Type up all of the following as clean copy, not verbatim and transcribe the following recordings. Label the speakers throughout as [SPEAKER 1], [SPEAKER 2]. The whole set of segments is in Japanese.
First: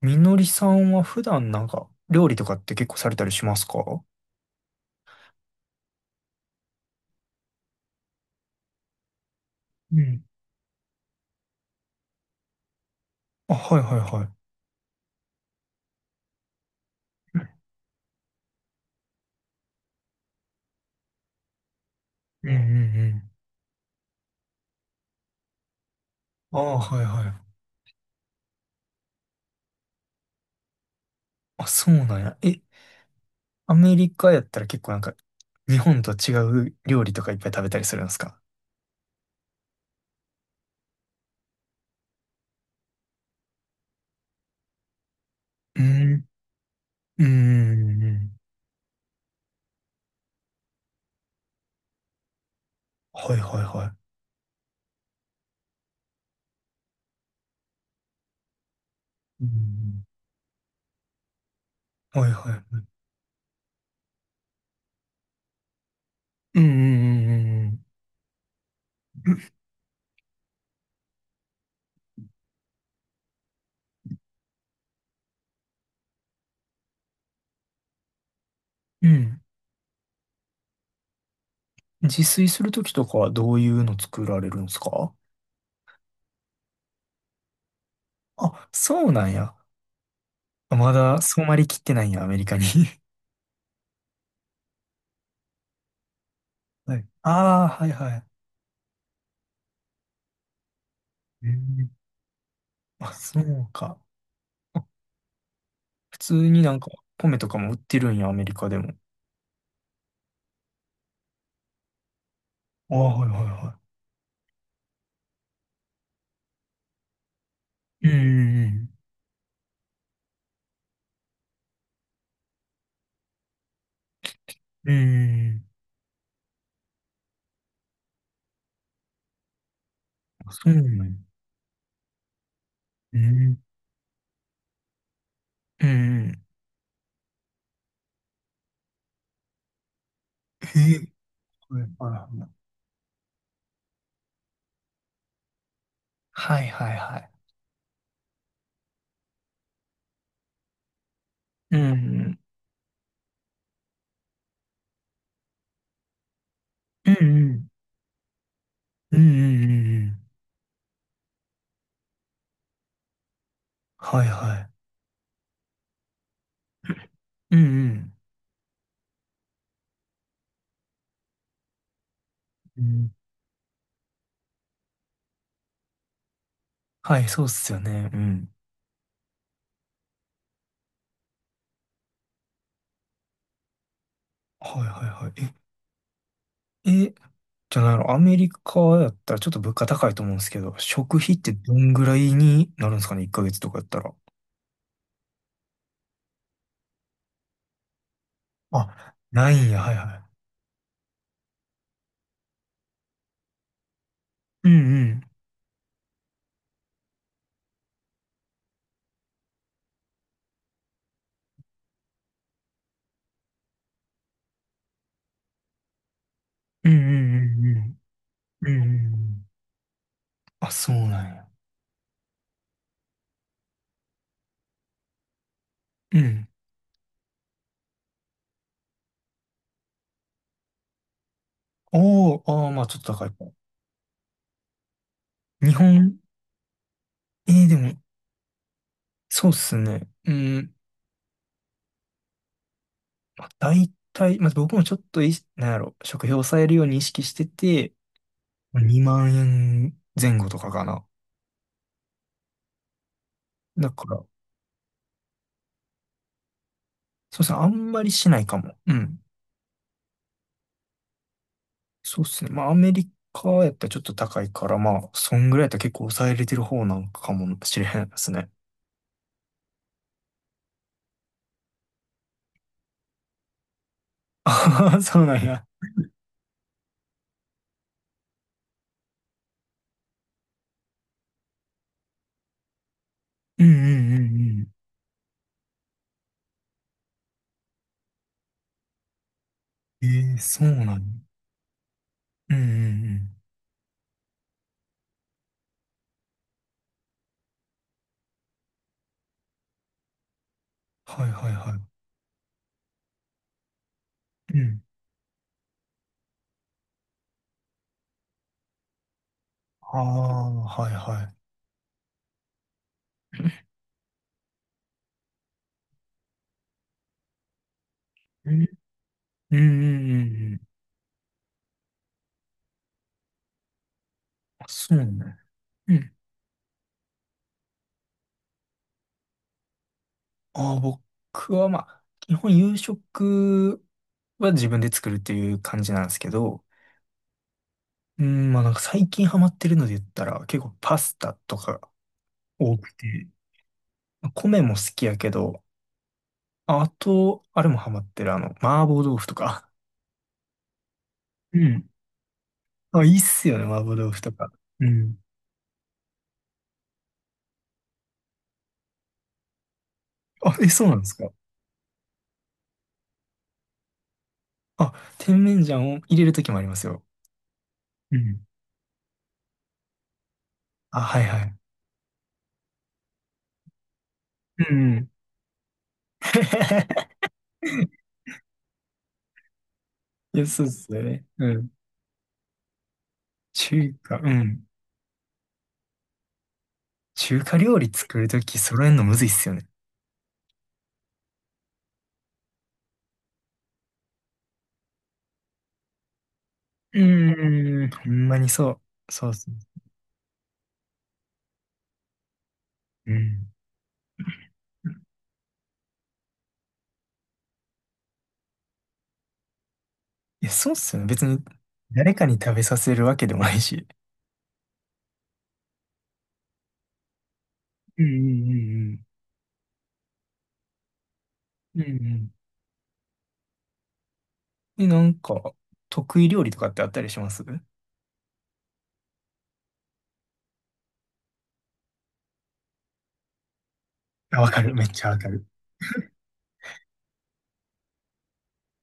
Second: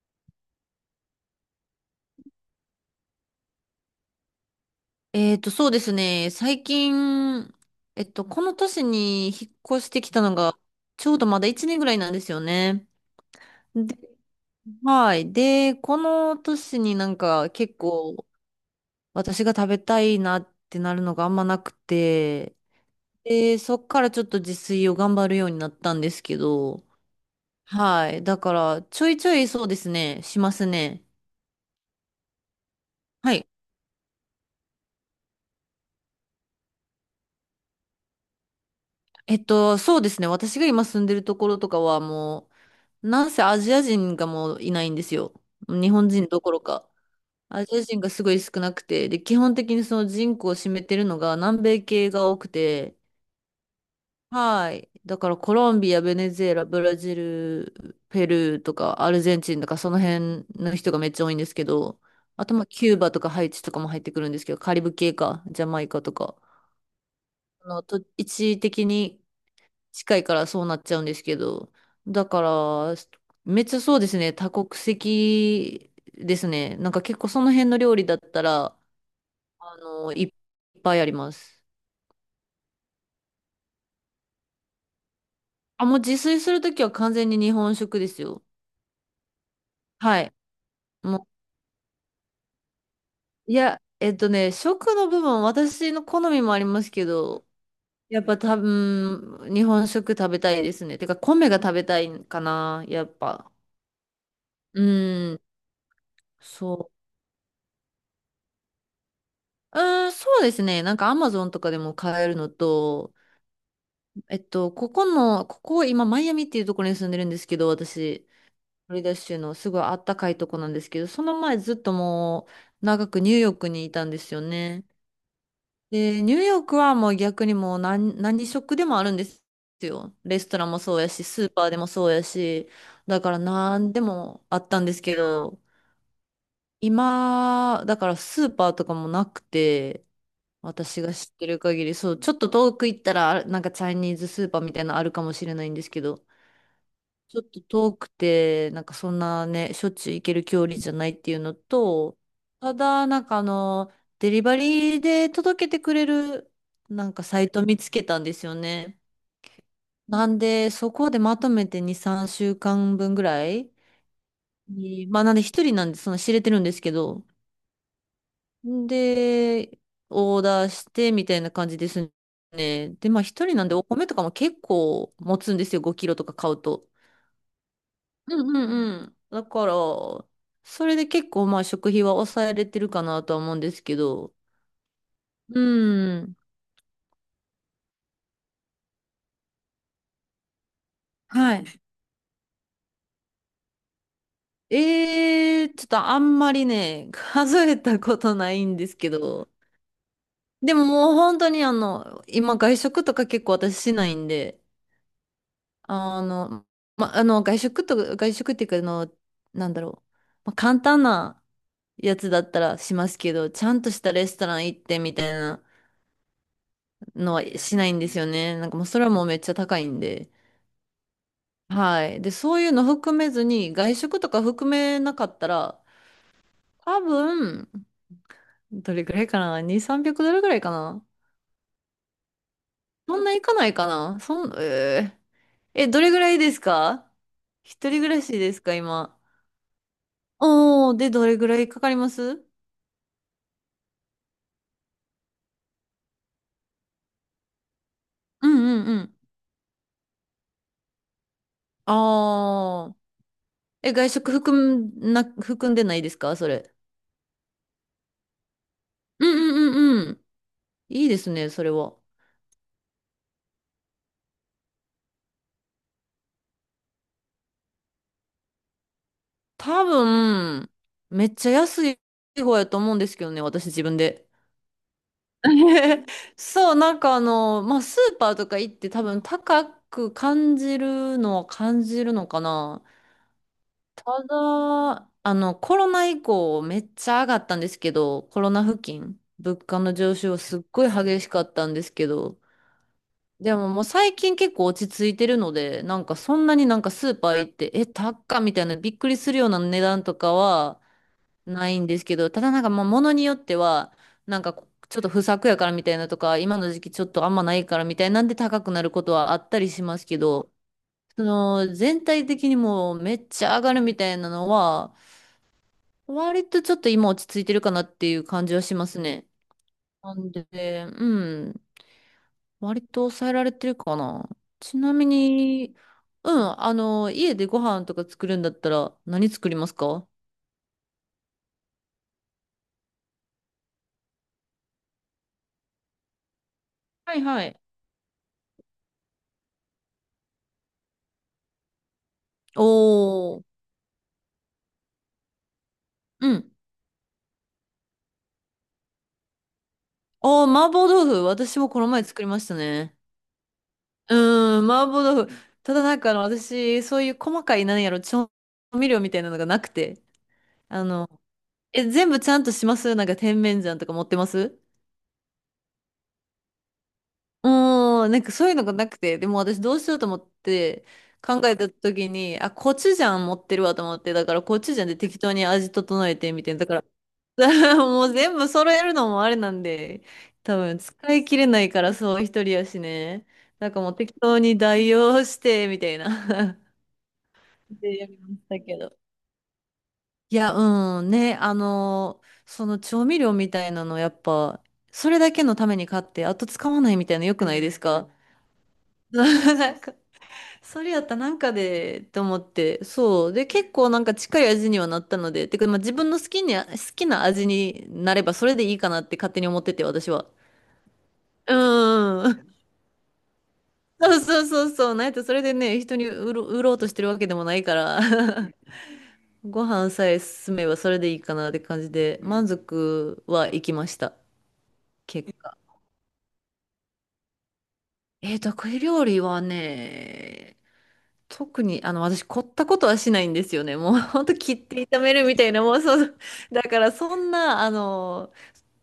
[SPEAKER 1] みのりさんは普段なんか料理とかって結構されたりしますか？
[SPEAKER 2] そうですね。最近、この年に引っ越し
[SPEAKER 1] う
[SPEAKER 2] てきた
[SPEAKER 1] ん。
[SPEAKER 2] のが、ちょうどまだ1年ぐらいなんですよね。
[SPEAKER 1] あ、はいは
[SPEAKER 2] で、
[SPEAKER 1] いはい。
[SPEAKER 2] はい。で、この年になんか結構私が食べたいなってなるのがあんまなく
[SPEAKER 1] うん
[SPEAKER 2] て、
[SPEAKER 1] ね。
[SPEAKER 2] で、そっからちょっと自炊を頑張るようになったんですけ
[SPEAKER 1] うんうん。ああ、
[SPEAKER 2] ど、
[SPEAKER 1] はいはい。
[SPEAKER 2] はい。だから、ちょいちょいそうですね、しますね。
[SPEAKER 1] あ、そうなんや。
[SPEAKER 2] はい。
[SPEAKER 1] アメリカやったら結構なんか日本と違う料理とかいっぱい食べたりするんですか？
[SPEAKER 2] そうですね。私が今住んでるところとかはもう、なんせアジア人がもういないんですよ。
[SPEAKER 1] う
[SPEAKER 2] 日本人
[SPEAKER 1] ん。
[SPEAKER 2] どころか。
[SPEAKER 1] うんう
[SPEAKER 2] アジア人
[SPEAKER 1] んう
[SPEAKER 2] がすご
[SPEAKER 1] ん。
[SPEAKER 2] い少なくて、で、基本的にその人口を占めてるのが南米系が多くて、
[SPEAKER 1] はいはいはい。
[SPEAKER 2] はい。だからコロンビア、ベネズエラ、ブラジル、ペルーとかアルゼン
[SPEAKER 1] う
[SPEAKER 2] チンとかその
[SPEAKER 1] ん
[SPEAKER 2] 辺の人がめっちゃ多いんですけど、
[SPEAKER 1] うん、はい
[SPEAKER 2] あと
[SPEAKER 1] は
[SPEAKER 2] まあ
[SPEAKER 1] い。
[SPEAKER 2] キューバとかハイチとかも入ってくるんですけど、カリブ系か、ジャマイカとか、
[SPEAKER 1] うんうんう
[SPEAKER 2] あの
[SPEAKER 1] ん
[SPEAKER 2] と一時的に
[SPEAKER 1] うん。
[SPEAKER 2] 近いからそうなっちゃうんですけど。だから、めっちゃそうですね、多国籍ですね。なんか結構その辺の料理だったら、
[SPEAKER 1] うん。うん、
[SPEAKER 2] いっぱいあります。
[SPEAKER 1] 自炊するときとかはどういうの作られるんですか？
[SPEAKER 2] あ、もう自炊するときは完全に日本食ですよ。
[SPEAKER 1] あ、そうなんや。
[SPEAKER 2] はい。
[SPEAKER 1] ま
[SPEAKER 2] も
[SPEAKER 1] だ
[SPEAKER 2] う、
[SPEAKER 1] 染まりきってないんや、アメリカに。
[SPEAKER 2] いや、食の部分、私の好みもあります
[SPEAKER 1] は
[SPEAKER 2] け
[SPEAKER 1] い。
[SPEAKER 2] ど、
[SPEAKER 1] ああ、はい
[SPEAKER 2] や
[SPEAKER 1] は
[SPEAKER 2] っぱ多分、日本食食べたいですね。てか、
[SPEAKER 1] い。え
[SPEAKER 2] 米が食べた
[SPEAKER 1] ー、
[SPEAKER 2] いかな、やっ
[SPEAKER 1] あ、そ
[SPEAKER 2] ぱ。
[SPEAKER 1] うか。
[SPEAKER 2] う
[SPEAKER 1] あ、
[SPEAKER 2] ん。
[SPEAKER 1] 普通にな
[SPEAKER 2] そ
[SPEAKER 1] んか
[SPEAKER 2] う。
[SPEAKER 1] 米とかも売ってるんや、アメリカでも。
[SPEAKER 2] うそうですね。なんかアマゾンとかでも買えるの
[SPEAKER 1] ああ、
[SPEAKER 2] と、
[SPEAKER 1] はいはいは
[SPEAKER 2] ここ今マイアミっていうところに住んでるんですけど、
[SPEAKER 1] い。う
[SPEAKER 2] 私、
[SPEAKER 1] ん、
[SPEAKER 2] フロリダ州のすごいあったかいとこなんですけど、その前ずっともう長くニューヨークにいたんですよね。
[SPEAKER 1] うんうん、うんい。
[SPEAKER 2] で、ニューヨークはもう逆にもう何食でもあるんですよ。レス
[SPEAKER 1] あ、
[SPEAKER 2] トラ
[SPEAKER 1] そ
[SPEAKER 2] ン
[SPEAKER 1] う
[SPEAKER 2] も
[SPEAKER 1] な
[SPEAKER 2] そうや
[SPEAKER 1] んや。
[SPEAKER 2] し、スーパーでもそうやし、
[SPEAKER 1] う
[SPEAKER 2] だから
[SPEAKER 1] ん
[SPEAKER 2] 何でもあったんですけど、
[SPEAKER 1] うん。
[SPEAKER 2] 今、だからスーパーとかもなくて、
[SPEAKER 1] へえ。
[SPEAKER 2] 私が知ってる
[SPEAKER 1] はい
[SPEAKER 2] 限り、そう、
[SPEAKER 1] は
[SPEAKER 2] ちょ
[SPEAKER 1] い
[SPEAKER 2] っ
[SPEAKER 1] は
[SPEAKER 2] と
[SPEAKER 1] い。
[SPEAKER 2] 遠く行ったら、なんかチャイニーズスーパーみたいなのあるかもしれないんですけど、
[SPEAKER 1] はいはいはい。
[SPEAKER 2] ちょっと遠くて、なんかそんなね、しょっちゅう行ける距離じゃないっていうの
[SPEAKER 1] う
[SPEAKER 2] と、
[SPEAKER 1] ん、
[SPEAKER 2] ただ、なんかデリバリーで届けてくれる、な
[SPEAKER 1] う
[SPEAKER 2] んかサイト
[SPEAKER 1] ん、
[SPEAKER 2] 見つけたんですよね。
[SPEAKER 1] うん、うん、うん、うんうんうん。
[SPEAKER 2] なんで、そこでまとめて2、3週間分ぐらい
[SPEAKER 1] はいは
[SPEAKER 2] になんで一人なんで、その知れてるんですけど、
[SPEAKER 1] い。うん、うん。
[SPEAKER 2] で、オーダーしてみたいな感じです
[SPEAKER 1] う
[SPEAKER 2] ね。で、
[SPEAKER 1] ん、
[SPEAKER 2] まあ一人なんでお米とかも結構持つんですよ。5キロとか買うと。
[SPEAKER 1] はい、そうっすよね。う
[SPEAKER 2] う
[SPEAKER 1] ん。
[SPEAKER 2] んうんうん。だから、それで結構まあ食費は抑えれてるかなとは思うんですけど。
[SPEAKER 1] はいはいはい。
[SPEAKER 2] うん。
[SPEAKER 1] え、じゃあないの、アメリカやったらちょっと物価高いと思うんですけど、食費って
[SPEAKER 2] は
[SPEAKER 1] ど
[SPEAKER 2] い。
[SPEAKER 1] んぐらいになるんですかね、1ヶ月とかやったら？
[SPEAKER 2] ええちょっとあんまりね、数えたことないんですけ
[SPEAKER 1] あ、
[SPEAKER 2] ど。
[SPEAKER 1] ないんや、はいは
[SPEAKER 2] でももう本当に今外食とか結構私しないんで。
[SPEAKER 1] い。うんうん。
[SPEAKER 2] あの、ま、あの、外食っていうか、なんだろう。まあ、簡単なやつだったらしますけど、ちゃんとしたレストラン行ってみたいな
[SPEAKER 1] うんう
[SPEAKER 2] のはしない
[SPEAKER 1] ん
[SPEAKER 2] んですよね。な
[SPEAKER 1] う
[SPEAKER 2] ん
[SPEAKER 1] んうん。
[SPEAKER 2] か
[SPEAKER 1] うん
[SPEAKER 2] も
[SPEAKER 1] う
[SPEAKER 2] うそれ
[SPEAKER 1] ん
[SPEAKER 2] は
[SPEAKER 1] う
[SPEAKER 2] もうめっ
[SPEAKER 1] ん。
[SPEAKER 2] ちゃ高いんで。
[SPEAKER 1] あ、そうなんや。
[SPEAKER 2] はい。で、そういうの含めずに、外食とか含めなかったら、
[SPEAKER 1] うん。
[SPEAKER 2] 多分、どれぐらいかな？ 2、300ドルぐらいかな。
[SPEAKER 1] おー、あー、まあちょっと
[SPEAKER 2] そん
[SPEAKER 1] 高い
[SPEAKER 2] ない
[SPEAKER 1] か。
[SPEAKER 2] かないかな。そん、え
[SPEAKER 1] 日
[SPEAKER 2] ー、え、どれ
[SPEAKER 1] 本、
[SPEAKER 2] ぐらいですか？
[SPEAKER 1] えー、で
[SPEAKER 2] 一
[SPEAKER 1] も、
[SPEAKER 2] 人暮らしですか、今？
[SPEAKER 1] そうっすね。うん。
[SPEAKER 2] おー、で、どれぐらいかかります？
[SPEAKER 1] まあ、大体、まあ僕もちょっとい、なんやろ、食費を抑えるように意識してて、
[SPEAKER 2] うん
[SPEAKER 1] まあ
[SPEAKER 2] うんうん。
[SPEAKER 1] 2万円前後とかかな。
[SPEAKER 2] ああ。
[SPEAKER 1] だ
[SPEAKER 2] え、
[SPEAKER 1] か
[SPEAKER 2] 外
[SPEAKER 1] ら、
[SPEAKER 2] 食含んでないですかそれ？
[SPEAKER 1] そうっすね、あんまりしないかも。うん。
[SPEAKER 2] うんうんうんうん。いいですね、それは。
[SPEAKER 1] そうっすね。まあ、アメリカやったらちょっと高いから、まあ、そんぐらいやったら結構抑えれてる方なんかもしれへんですね。
[SPEAKER 2] 多分、めっちゃ安い方やと思うんですけどね、私自分で。
[SPEAKER 1] ああ、そうなんや。
[SPEAKER 2] そう、なんかまあ、スーパーとか行って多分高く感じるのは感じるのかな。
[SPEAKER 1] うんうんう
[SPEAKER 2] た
[SPEAKER 1] ん
[SPEAKER 2] だ、コロナ以降めっちゃ上がったんですけど、コロナ付近、物価の
[SPEAKER 1] うん。
[SPEAKER 2] 上
[SPEAKER 1] え
[SPEAKER 2] 昇
[SPEAKER 1] え、
[SPEAKER 2] すっ
[SPEAKER 1] そう
[SPEAKER 2] ごい
[SPEAKER 1] なん
[SPEAKER 2] 激
[SPEAKER 1] や。
[SPEAKER 2] しかったんですけど、
[SPEAKER 1] うんうんうん。
[SPEAKER 2] でももう最近結構落ち着いてるので、なんかそんなになんかスーパー行って、え、高っみたいなびっくりするような値段とかは
[SPEAKER 1] はいはい
[SPEAKER 2] ない
[SPEAKER 1] は
[SPEAKER 2] んですけど、ただなんかまあ物によっては、なんか
[SPEAKER 1] い。うん。
[SPEAKER 2] ちょっと不作やからみたいなとか、今の時期ちょっとあんまないからみたいなんで高くなることはあったりし
[SPEAKER 1] あ
[SPEAKER 2] ますけど、
[SPEAKER 1] あ、はい
[SPEAKER 2] そ
[SPEAKER 1] はい。
[SPEAKER 2] の全体的にもうめっちゃ上がるみたいなのは、割とちょっと今落ち着いてるかなっていう感
[SPEAKER 1] う
[SPEAKER 2] じ
[SPEAKER 1] ん
[SPEAKER 2] はしますね。
[SPEAKER 1] うんうん
[SPEAKER 2] な
[SPEAKER 1] う
[SPEAKER 2] ん
[SPEAKER 1] んうん。
[SPEAKER 2] で、うん。割と抑えられてるかな。
[SPEAKER 1] あ、
[SPEAKER 2] ちな
[SPEAKER 1] そう
[SPEAKER 2] み
[SPEAKER 1] ね。
[SPEAKER 2] に、
[SPEAKER 1] うん。
[SPEAKER 2] うん、家でご飯とか作るんだったら何作りますか？
[SPEAKER 1] ああ、僕はまあ、基本夕食は自分で作るっていう感じなんですけど、
[SPEAKER 2] はいはい。
[SPEAKER 1] うん、まあなんか最近ハマってるので言ったら、結構パスタとか多くて。
[SPEAKER 2] おー、
[SPEAKER 1] 米も好きやけど、
[SPEAKER 2] うん。
[SPEAKER 1] あと、あれもハマってる、あの、麻婆豆腐とか。
[SPEAKER 2] おー、麻婆豆腐。
[SPEAKER 1] う
[SPEAKER 2] 私もこの
[SPEAKER 1] ん。
[SPEAKER 2] 前作りました ね。
[SPEAKER 1] あ、いいっすよね、麻婆豆
[SPEAKER 2] う
[SPEAKER 1] 腐とか。
[SPEAKER 2] ーん、
[SPEAKER 1] う
[SPEAKER 2] 麻婆
[SPEAKER 1] ん。
[SPEAKER 2] 豆腐。ただなんか私、そういう細かい、なんやろ、調味料みたいなのがなくて。
[SPEAKER 1] あ、え、
[SPEAKER 2] あ
[SPEAKER 1] そうなんで
[SPEAKER 2] の、
[SPEAKER 1] すか？
[SPEAKER 2] え、全部ちゃんとします？なんか甜麺醤とか持ってます？
[SPEAKER 1] あ、甜麺醤を入れるときもありますよ。
[SPEAKER 2] うん、
[SPEAKER 1] う
[SPEAKER 2] なんか
[SPEAKER 1] ん。
[SPEAKER 2] そういうのがなくて、でも私どうしようと思って
[SPEAKER 1] あ、はい
[SPEAKER 2] 考
[SPEAKER 1] はい。
[SPEAKER 2] えた時に、あ、コチュジャン持ってるわと思って、だからコ
[SPEAKER 1] う
[SPEAKER 2] チュジャンで
[SPEAKER 1] ん。
[SPEAKER 2] 適当に味整えてみて、だか ら もう全部揃えるのもあれなんで、
[SPEAKER 1] いや、
[SPEAKER 2] 多
[SPEAKER 1] そうっ
[SPEAKER 2] 分
[SPEAKER 1] すよ
[SPEAKER 2] 使
[SPEAKER 1] ね。
[SPEAKER 2] い切れ
[SPEAKER 1] う
[SPEAKER 2] ない
[SPEAKER 1] ん。
[SPEAKER 2] からそう一人やしね。なんかも
[SPEAKER 1] 中
[SPEAKER 2] う適
[SPEAKER 1] 華、う
[SPEAKER 2] 当に
[SPEAKER 1] ん。
[SPEAKER 2] 代用してみたいな
[SPEAKER 1] 中華 料理
[SPEAKER 2] でや
[SPEAKER 1] 作
[SPEAKER 2] り
[SPEAKER 1] る
[SPEAKER 2] まし
[SPEAKER 1] と
[SPEAKER 2] た
[SPEAKER 1] き
[SPEAKER 2] け
[SPEAKER 1] 揃える
[SPEAKER 2] ど。
[SPEAKER 1] のむずいっすよね。
[SPEAKER 2] いや、うんね、その調味料みたいなのやっぱ、それだけのために買って、あと使わない
[SPEAKER 1] うー
[SPEAKER 2] みたいなの良くないです
[SPEAKER 1] ん。うん、
[SPEAKER 2] か？
[SPEAKER 1] ほんまにそ う。そうっすね。
[SPEAKER 2] なんか それやったらなんかで、と思って、
[SPEAKER 1] う
[SPEAKER 2] そう。で、
[SPEAKER 1] ん、
[SPEAKER 2] 結構なんか近い味にはなったので、てか、まあ、自分の好きに、好きな味になればそれでいいかなって勝手に思ってて、私は。
[SPEAKER 1] いや、そうっすよね。別に
[SPEAKER 2] うん
[SPEAKER 1] 誰か
[SPEAKER 2] ん
[SPEAKER 1] に食
[SPEAKER 2] ん。
[SPEAKER 1] べさせるわけでもないし。
[SPEAKER 2] そうそうそうそう。なんやったらそれでね、人に売ろうとしてるわけでもないから、
[SPEAKER 1] うん うん
[SPEAKER 2] ご飯さえ進めばそれでいいかなって
[SPEAKER 1] う
[SPEAKER 2] 感
[SPEAKER 1] んうん。
[SPEAKER 2] じ
[SPEAKER 1] うんう
[SPEAKER 2] で、
[SPEAKER 1] ん。
[SPEAKER 2] 満足はいきました。
[SPEAKER 1] え、なん
[SPEAKER 2] 結
[SPEAKER 1] か、
[SPEAKER 2] 果。
[SPEAKER 1] 得意料理とかってあったりします？うん。
[SPEAKER 2] えー、得意料理はね、特に、私、凝ったことはしないんですよね。もう、ほんと
[SPEAKER 1] あ、わ
[SPEAKER 2] 切
[SPEAKER 1] か
[SPEAKER 2] っ
[SPEAKER 1] る。め
[SPEAKER 2] て
[SPEAKER 1] っ
[SPEAKER 2] 炒
[SPEAKER 1] ちゃ
[SPEAKER 2] め
[SPEAKER 1] わ
[SPEAKER 2] る
[SPEAKER 1] か
[SPEAKER 2] み
[SPEAKER 1] る。
[SPEAKER 2] たいな、もう、そう、だから、そんな、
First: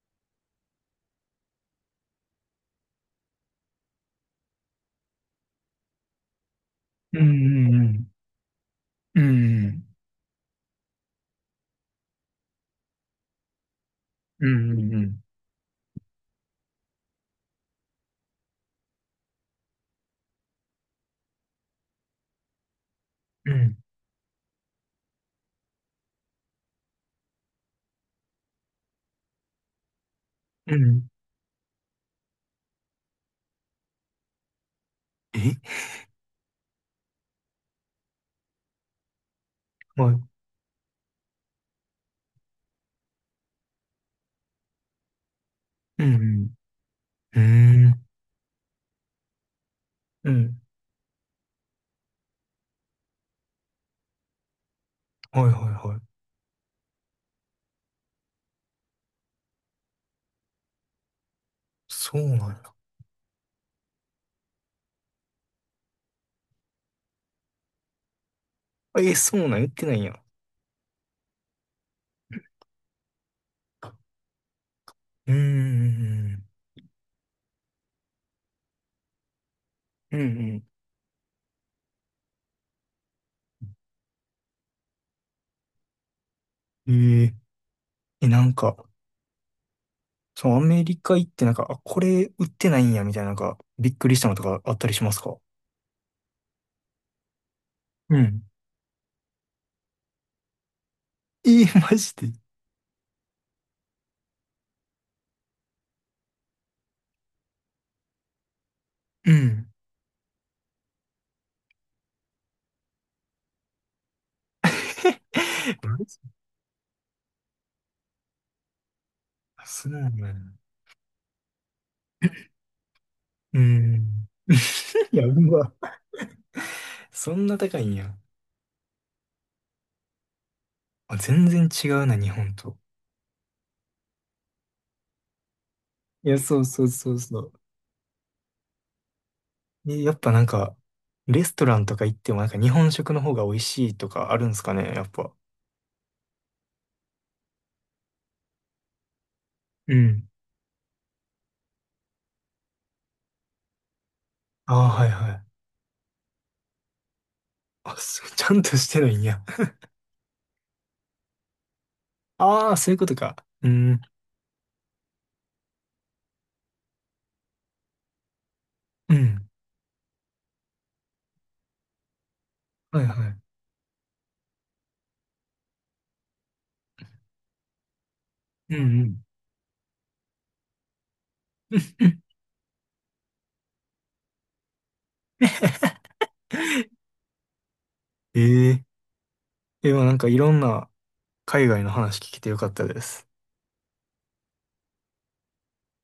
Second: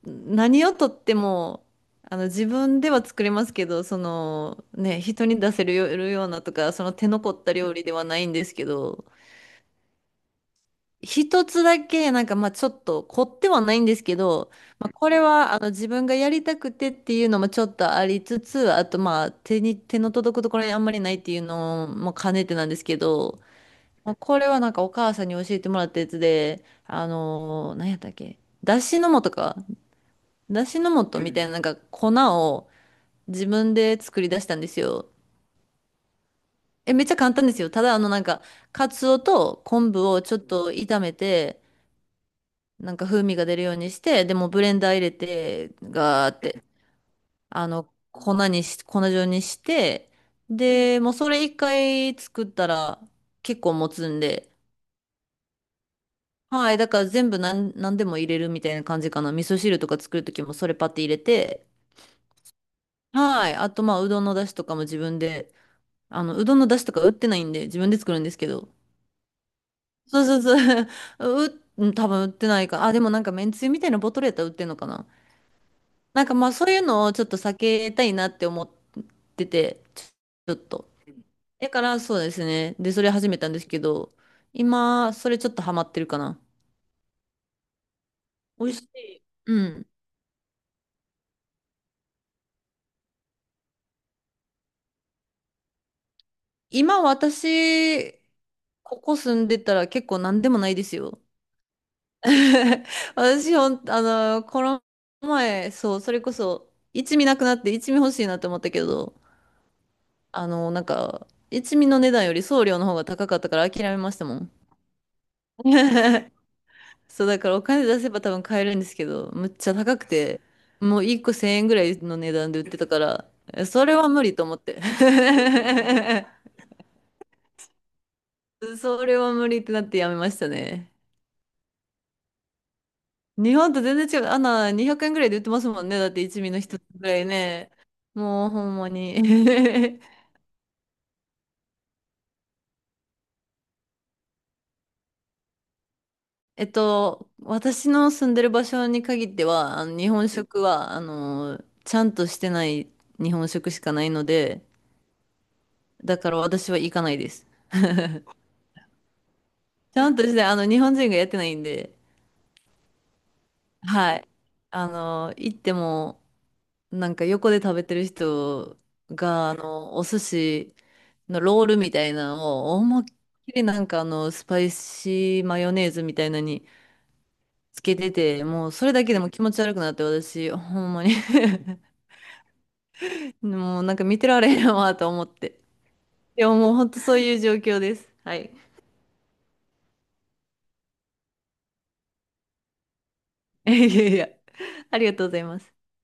[SPEAKER 2] 何をとっても、自分では作れますけど、その、ね、人に出せるよようなとか、その手
[SPEAKER 1] う
[SPEAKER 2] の凝った
[SPEAKER 1] ん
[SPEAKER 2] 料
[SPEAKER 1] う
[SPEAKER 2] 理では
[SPEAKER 1] ん
[SPEAKER 2] ないんですけど、
[SPEAKER 1] うん。
[SPEAKER 2] 一つだけ、なんか、まあ、ちょっと凝ってはないんですけ
[SPEAKER 1] う
[SPEAKER 2] ど、
[SPEAKER 1] んう
[SPEAKER 2] まあ、
[SPEAKER 1] んう
[SPEAKER 2] これ
[SPEAKER 1] ん。
[SPEAKER 2] は、自分がやりたくてっていうのもちょっとありつつ、あと、まあ、手の届くところにあんまりないっていうのも兼ねてなんですけど、
[SPEAKER 1] うん
[SPEAKER 2] まあ、これはなんかお母さんに教えてもらったやつで、何やったっけだしの素か。だ
[SPEAKER 1] う
[SPEAKER 2] し
[SPEAKER 1] ん
[SPEAKER 2] の
[SPEAKER 1] う
[SPEAKER 2] 素
[SPEAKER 1] ん。
[SPEAKER 2] とみたいななんか粉を自分で作り出したんですよ。
[SPEAKER 1] え、
[SPEAKER 2] え、めっちゃ簡単ですよ。ただなんか、カツオと昆布
[SPEAKER 1] は
[SPEAKER 2] を
[SPEAKER 1] い。
[SPEAKER 2] ちょっと炒めて、なんか風味が出るようにして、でもブレンダー入れて、
[SPEAKER 1] う
[SPEAKER 2] ガーっ
[SPEAKER 1] ん
[SPEAKER 2] て、
[SPEAKER 1] うん。うーん。
[SPEAKER 2] 粉状にして、
[SPEAKER 1] うん。
[SPEAKER 2] で、もうそれ一回作ったら結構持つんで、
[SPEAKER 1] はいはいはい。
[SPEAKER 2] はい。だから全部何でも入れるみたいな感じかな。味噌汁とか作るときもそれパッて入れて。
[SPEAKER 1] そうなん
[SPEAKER 2] はい。あと、まあ、うどんの出汁とかも自分で、うどんの出汁とか売ってないんで、自分で作るんですけど。
[SPEAKER 1] だ。え、そうなん、言ってないやん。
[SPEAKER 2] そうそうそう。うん多分売ってないか。あ、でもなんかめんつゆみたいなボトルやったら売ってんのかな。
[SPEAKER 1] う
[SPEAKER 2] なんか
[SPEAKER 1] ん
[SPEAKER 2] まあ、そういうのをちょっと避けたいなって思ってて、
[SPEAKER 1] うんうん。
[SPEAKER 2] ち
[SPEAKER 1] う
[SPEAKER 2] ょっ
[SPEAKER 1] ん
[SPEAKER 2] と。だから、そうですね。で、それ始めたんですけど、今、それちょっとハマってるかな。
[SPEAKER 1] うん。えー、え、なん
[SPEAKER 2] 美味
[SPEAKER 1] か、
[SPEAKER 2] しい。うん
[SPEAKER 1] そのアメリカ行ってなんか、あ、これ売ってないんやみたいな、なんか、びっくりしたのとかあったりしますか？
[SPEAKER 2] 今私、
[SPEAKER 1] うん。
[SPEAKER 2] ここ住んでたら結構何でもないですよ。
[SPEAKER 1] えー、マジで？
[SPEAKER 2] 私ほん、あの、この前、そう、それこそ、一味なくなって一味欲しいなって思ったけど、
[SPEAKER 1] うん。
[SPEAKER 2] なんか、一味の値段より送料の方が高かったから諦めましたもん。
[SPEAKER 1] マジ。
[SPEAKER 2] そう、だからお金出せば多分買えるんですけど、むっ
[SPEAKER 1] あ、
[SPEAKER 2] ちゃ
[SPEAKER 1] そう
[SPEAKER 2] 高く
[SPEAKER 1] なんや。
[SPEAKER 2] て、もう一個千円ぐらいの値段で売ってたから、
[SPEAKER 1] うー
[SPEAKER 2] それは無
[SPEAKER 1] ん。
[SPEAKER 2] 理と思って。
[SPEAKER 1] いや、う ま。そんな高いんや。
[SPEAKER 2] それは無理ってなってやめましたね。
[SPEAKER 1] あ、全然違うな、日本と。
[SPEAKER 2] 日本と全然違う。あんな200円ぐらいで売ってますもんね。だって
[SPEAKER 1] いや、
[SPEAKER 2] 一味
[SPEAKER 1] そ
[SPEAKER 2] の
[SPEAKER 1] う
[SPEAKER 2] 一つ
[SPEAKER 1] そう
[SPEAKER 2] ぐ
[SPEAKER 1] そ
[SPEAKER 2] ら
[SPEAKER 1] う
[SPEAKER 2] い
[SPEAKER 1] そう。
[SPEAKER 2] ね。もうほんまに。
[SPEAKER 1] え、やっぱなんか、レストランとか行ってもなんか日本食の方が美味しいとかあるんすかね、やっぱ。
[SPEAKER 2] 私の住んでる場所に限っては、あ
[SPEAKER 1] う
[SPEAKER 2] の日
[SPEAKER 1] ん。
[SPEAKER 2] 本食は、ちゃんとしてない日本食しかないので、
[SPEAKER 1] ああ、はいはい。
[SPEAKER 2] だから私は行かないです。
[SPEAKER 1] あ、そう、ちゃんとしてないんや。
[SPEAKER 2] ちゃんとして、日本人がやってないんで、
[SPEAKER 1] ああ、そういうことか。うん、
[SPEAKER 2] はい。行っても、なんか横で食べてる人
[SPEAKER 1] うん、
[SPEAKER 2] が、お寿司のロールみたいなのを、
[SPEAKER 1] は
[SPEAKER 2] 思い
[SPEAKER 1] い
[SPEAKER 2] っ
[SPEAKER 1] はい。
[SPEAKER 2] きりなんかスパイシーマヨネーズみたいなのにつけてて、もう
[SPEAKER 1] うん
[SPEAKER 2] それ
[SPEAKER 1] う
[SPEAKER 2] だけ
[SPEAKER 1] ん。
[SPEAKER 2] でも気持ち悪くなって、私、ほんまに もうなんか見てられへんわと思って。でももうほんとそういう状況です。は
[SPEAKER 1] え、
[SPEAKER 2] い。
[SPEAKER 1] え、え、まあなんかいろんな海外の話聞けてよかったです。
[SPEAKER 2] いやいやいや、ありがとうございます。